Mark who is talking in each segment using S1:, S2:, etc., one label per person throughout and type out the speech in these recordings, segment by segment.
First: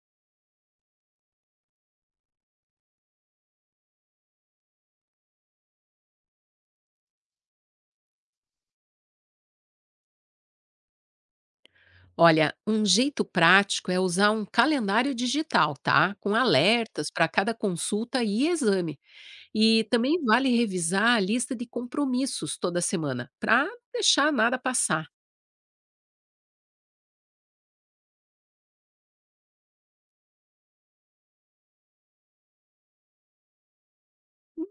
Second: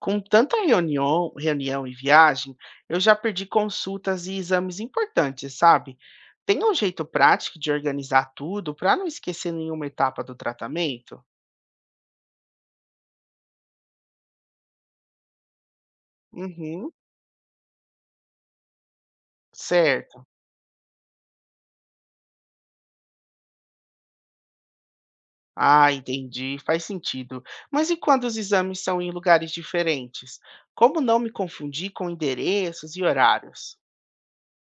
S1: Com tanta reunião e viagem, eu já perdi consultas e exames importantes, sabe? Tem um jeito prático de organizar tudo para não esquecer nenhuma etapa do tratamento?
S2: Olha, um jeito prático é usar um calendário digital, tá? Com
S1: Uhum,
S2: alertas para cada consulta e exame. E também
S1: certo.
S2: vale revisar a lista de compromissos toda semana, para deixar nada passar.
S1: Ah, entendi, faz sentido. Mas e quando os exames são em lugares diferentes? Como não me confundir com endereços e horários?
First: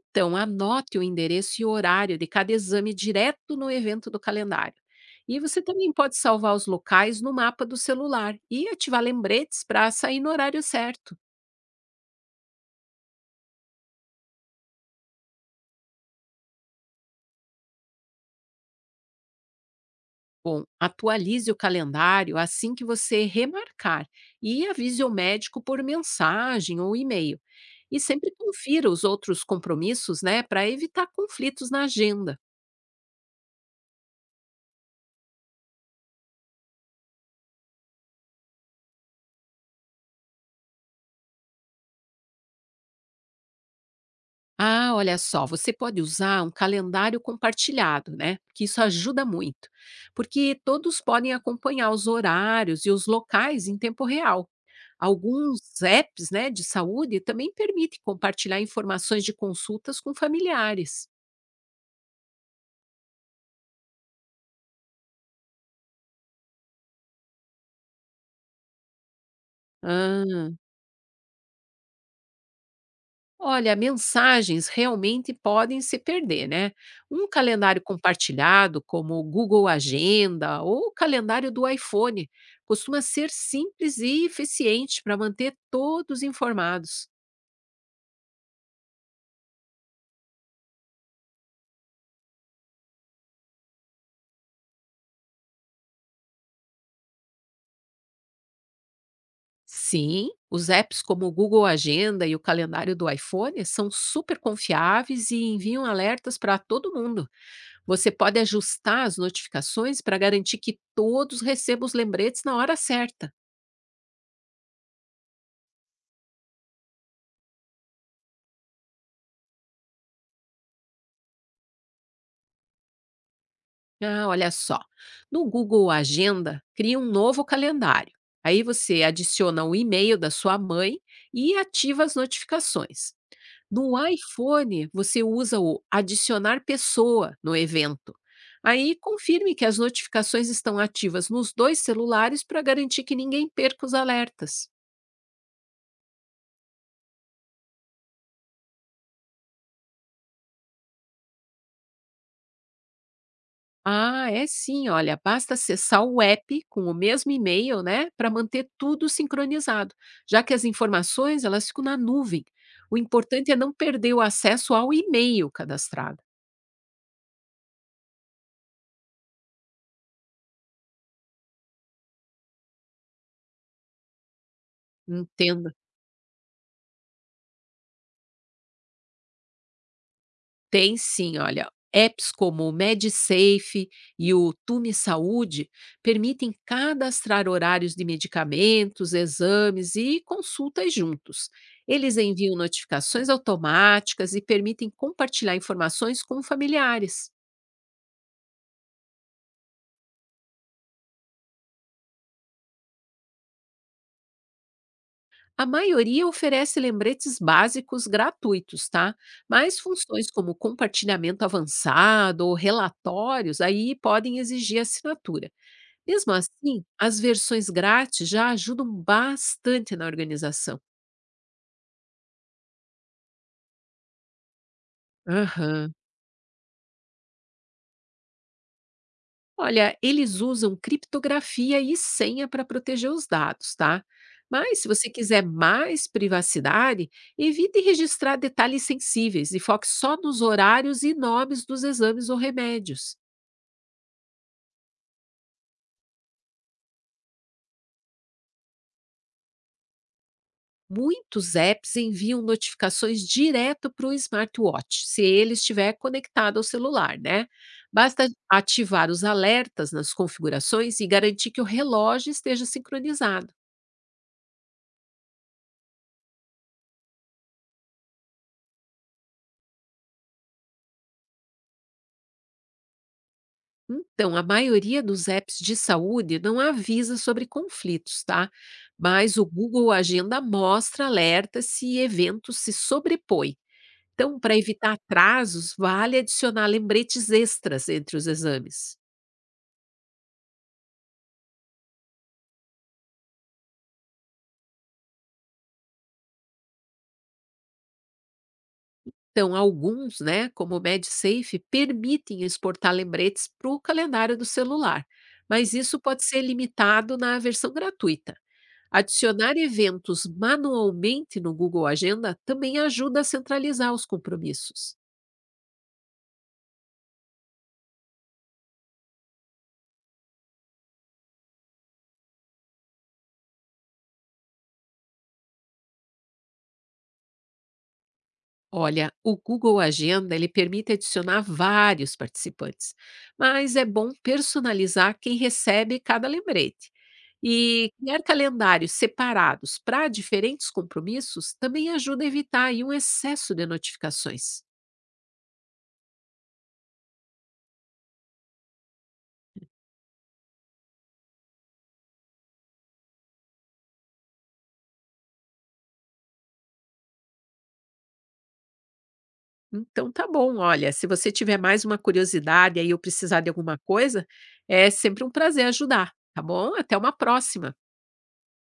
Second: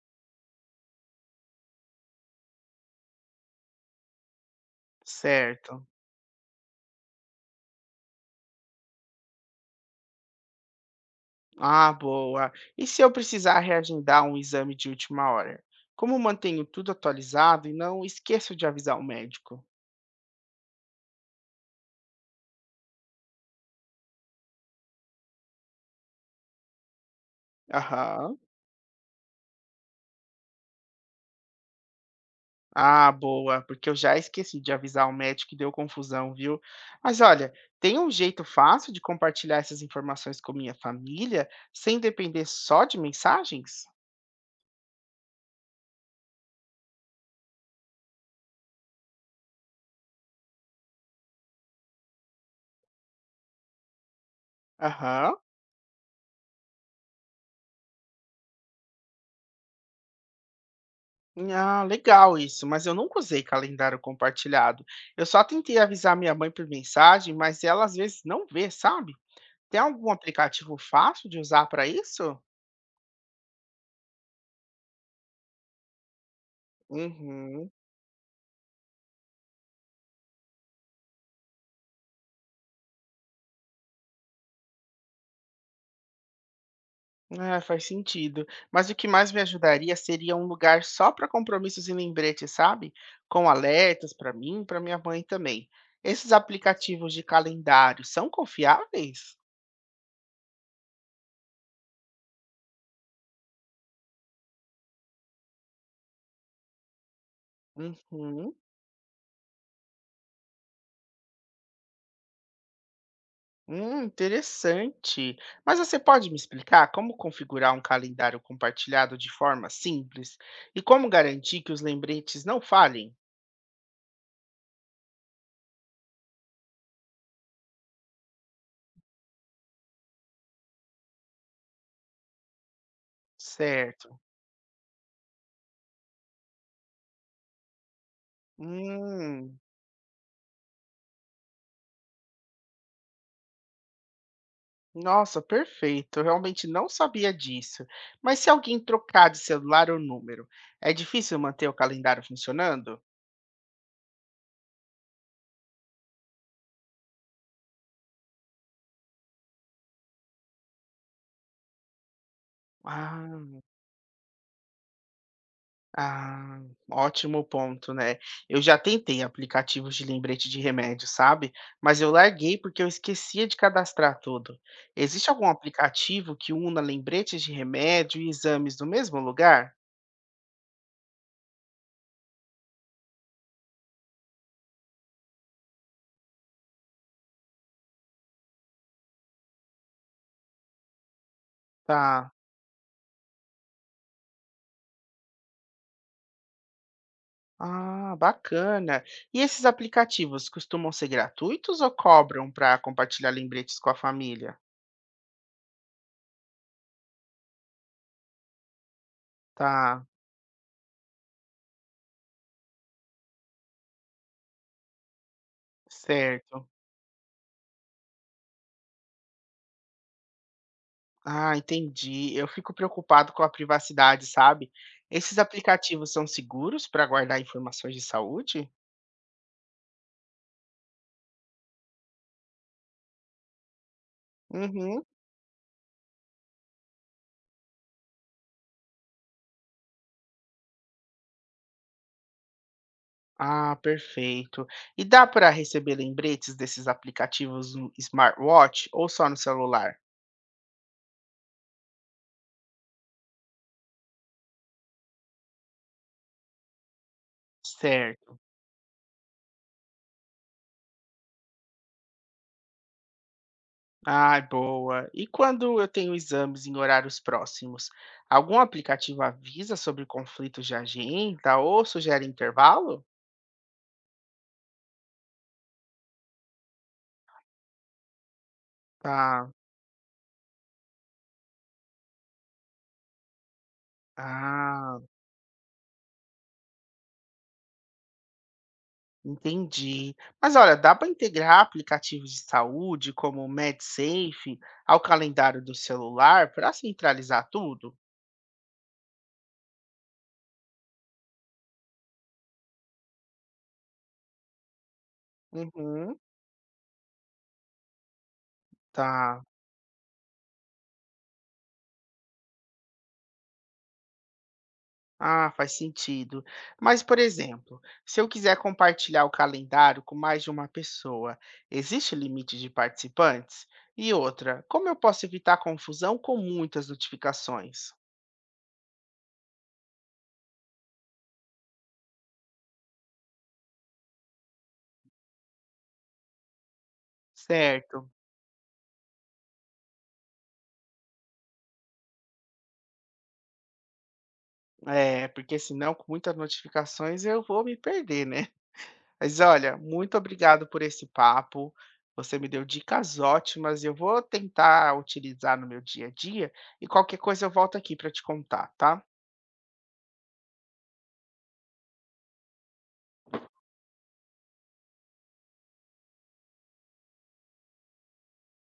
S2: Então, anote o endereço e horário de cada exame direto no evento do calendário. E você
S1: Certo.
S2: também pode salvar os locais no mapa do celular e ativar lembretes para sair no horário certo.
S1: Ah, boa. E se eu precisar reagendar um exame de última hora? Como mantenho tudo atualizado e não esqueço de avisar o médico?
S2: Bom, atualize o calendário assim que você remarcar e avise o médico por mensagem ou e-mail. E sempre
S1: Aham.
S2: confira os outros compromissos, né, para evitar conflitos na agenda.
S1: Ah, boa, porque eu já esqueci de avisar o médico e deu confusão, viu? Mas olha, tem um jeito fácil de compartilhar essas informações com minha família sem depender só de mensagens?
S2: Ah, olha só, você pode usar um calendário compartilhado, né? Que isso ajuda muito, porque todos podem acompanhar os horários e os locais em tempo real.
S1: Aham.
S2: Alguns apps, né, de saúde também permitem compartilhar informações de consultas com familiares.
S1: Ah, legal isso, mas eu nunca usei calendário compartilhado. Eu só tentei avisar minha mãe por mensagem, mas ela às vezes não vê, sabe? Tem algum
S2: Ah,
S1: aplicativo fácil de usar para isso?
S2: olha, mensagens realmente podem se perder, né? Um
S1: Uhum.
S2: calendário compartilhado, como o Google Agenda ou o calendário do iPhone, costuma ser simples e eficiente para manter todos informados.
S1: É, faz sentido. Mas o que mais me ajudaria seria um lugar só para compromissos e lembretes, sabe? Com alertas para mim, e para minha mãe também. Esses aplicativos de calendário são confiáveis?
S2: Sim, os apps como o Google Agenda e o calendário do iPhone são super confiáveis e enviam alertas para todo mundo. Você pode
S1: Uhum.
S2: ajustar as notificações para garantir que todos recebam os lembretes na hora certa.
S1: Interessante. Mas você pode me explicar como configurar um calendário compartilhado de forma simples e como garantir que os lembretes não falhem?
S2: Ah, olha só. No Google Agenda, cria um novo calendário. Aí você adiciona o e-mail da sua mãe e ativa as notificações. No
S1: Certo.
S2: iPhone, você usa o adicionar pessoa no evento. Aí confirme
S1: Hum.
S2: que as notificações estão ativas nos dois celulares para garantir que ninguém perca os alertas.
S1: Nossa, perfeito. Eu realmente não sabia disso. Mas se alguém trocar de celular ou número, é difícil manter o calendário funcionando?
S2: Ah, é sim, olha, basta acessar o app com o mesmo e-mail, né, para manter tudo sincronizado, já que as informações elas ficam na nuvem. O importante é
S1: Ah,
S2: não perder o acesso ao e-mail cadastrado.
S1: ah, ótimo ponto, né? Eu já tentei aplicativos de lembrete de remédio, sabe? Mas eu larguei porque eu esquecia de cadastrar tudo. Existe algum
S2: Entendo.
S1: aplicativo que una lembretes de remédio e exames no mesmo lugar?
S2: Tem sim, olha. Apps como o MedSafe e o Tume Saúde permitem cadastrar horários de medicamentos, exames e consultas juntos. Eles
S1: Tá.
S2: enviam notificações automáticas e permitem compartilhar informações com familiares.
S1: Ah, bacana. E esses aplicativos costumam ser gratuitos ou cobram para compartilhar lembretes com a família?
S2: A maioria oferece lembretes básicos gratuitos, tá? Mas
S1: Tá,
S2: funções como compartilhamento avançado ou relatórios aí podem exigir assinatura. Mesmo
S1: certo.
S2: assim, as versões grátis já ajudam bastante na organização.
S1: Ah, entendi. Eu fico preocupado com a privacidade, sabe? Esses
S2: Aham,
S1: aplicativos são seguros para guardar informações de saúde?
S2: olha, eles usam criptografia e senha para proteger os dados, tá? Mas se
S1: Uhum.
S2: você quiser mais privacidade, evite registrar detalhes sensíveis e foque só nos horários e nomes dos exames ou remédios.
S1: Ah, perfeito. E dá para receber lembretes desses aplicativos no smartwatch ou só no celular?
S2: Muitos apps enviam notificações direto para o smartwatch, se ele estiver conectado ao celular, né? Basta
S1: Certo.
S2: ativar os alertas nas configurações e garantir que o relógio esteja sincronizado.
S1: Ai, boa. E quando eu tenho exames em horários próximos, algum aplicativo avisa sobre conflitos de agenda ou sugere intervalo?
S2: Então, a maioria dos apps de saúde não avisa sobre conflitos, tá? Mas o
S1: Tá.
S2: Google Agenda mostra alertas se eventos se sobrepõem. Então, para evitar
S1: Ah,
S2: atrasos, vale adicionar lembretes extras entre os exames.
S1: entendi. Mas olha, dá para integrar aplicativos de saúde como o MedSafe ao calendário do celular para centralizar tudo?
S2: Então, alguns, né, como o MedSafe, permitem exportar lembretes para o calendário do celular, mas isso
S1: Uhum,
S2: pode ser limitado na versão gratuita.
S1: tá.
S2: Adicionar eventos manualmente no Google Agenda também ajuda a centralizar os compromissos.
S1: Ah, faz sentido. Mas, por exemplo, se eu quiser compartilhar o calendário com mais de uma pessoa, existe limite de participantes? E outra, como eu posso evitar confusão com muitas notificações?
S2: Olha, o Google Agenda ele permite adicionar vários participantes, mas é bom personalizar quem recebe cada lembrete. E
S1: Certo,
S2: criar calendários separados para diferentes compromissos também ajuda a evitar aí um excesso de notificações.
S1: é, porque senão com muitas notificações eu vou me perder, né? Mas olha, muito obrigado por esse papo. Você me deu dicas ótimas e eu vou tentar utilizar no meu dia a dia. E qualquer coisa eu volto aqui para te contar, tá?
S2: Então tá bom, olha, se você tiver mais uma curiosidade aí ou precisar de alguma coisa, é sempre um prazer ajudar, tá bom? Até uma próxima.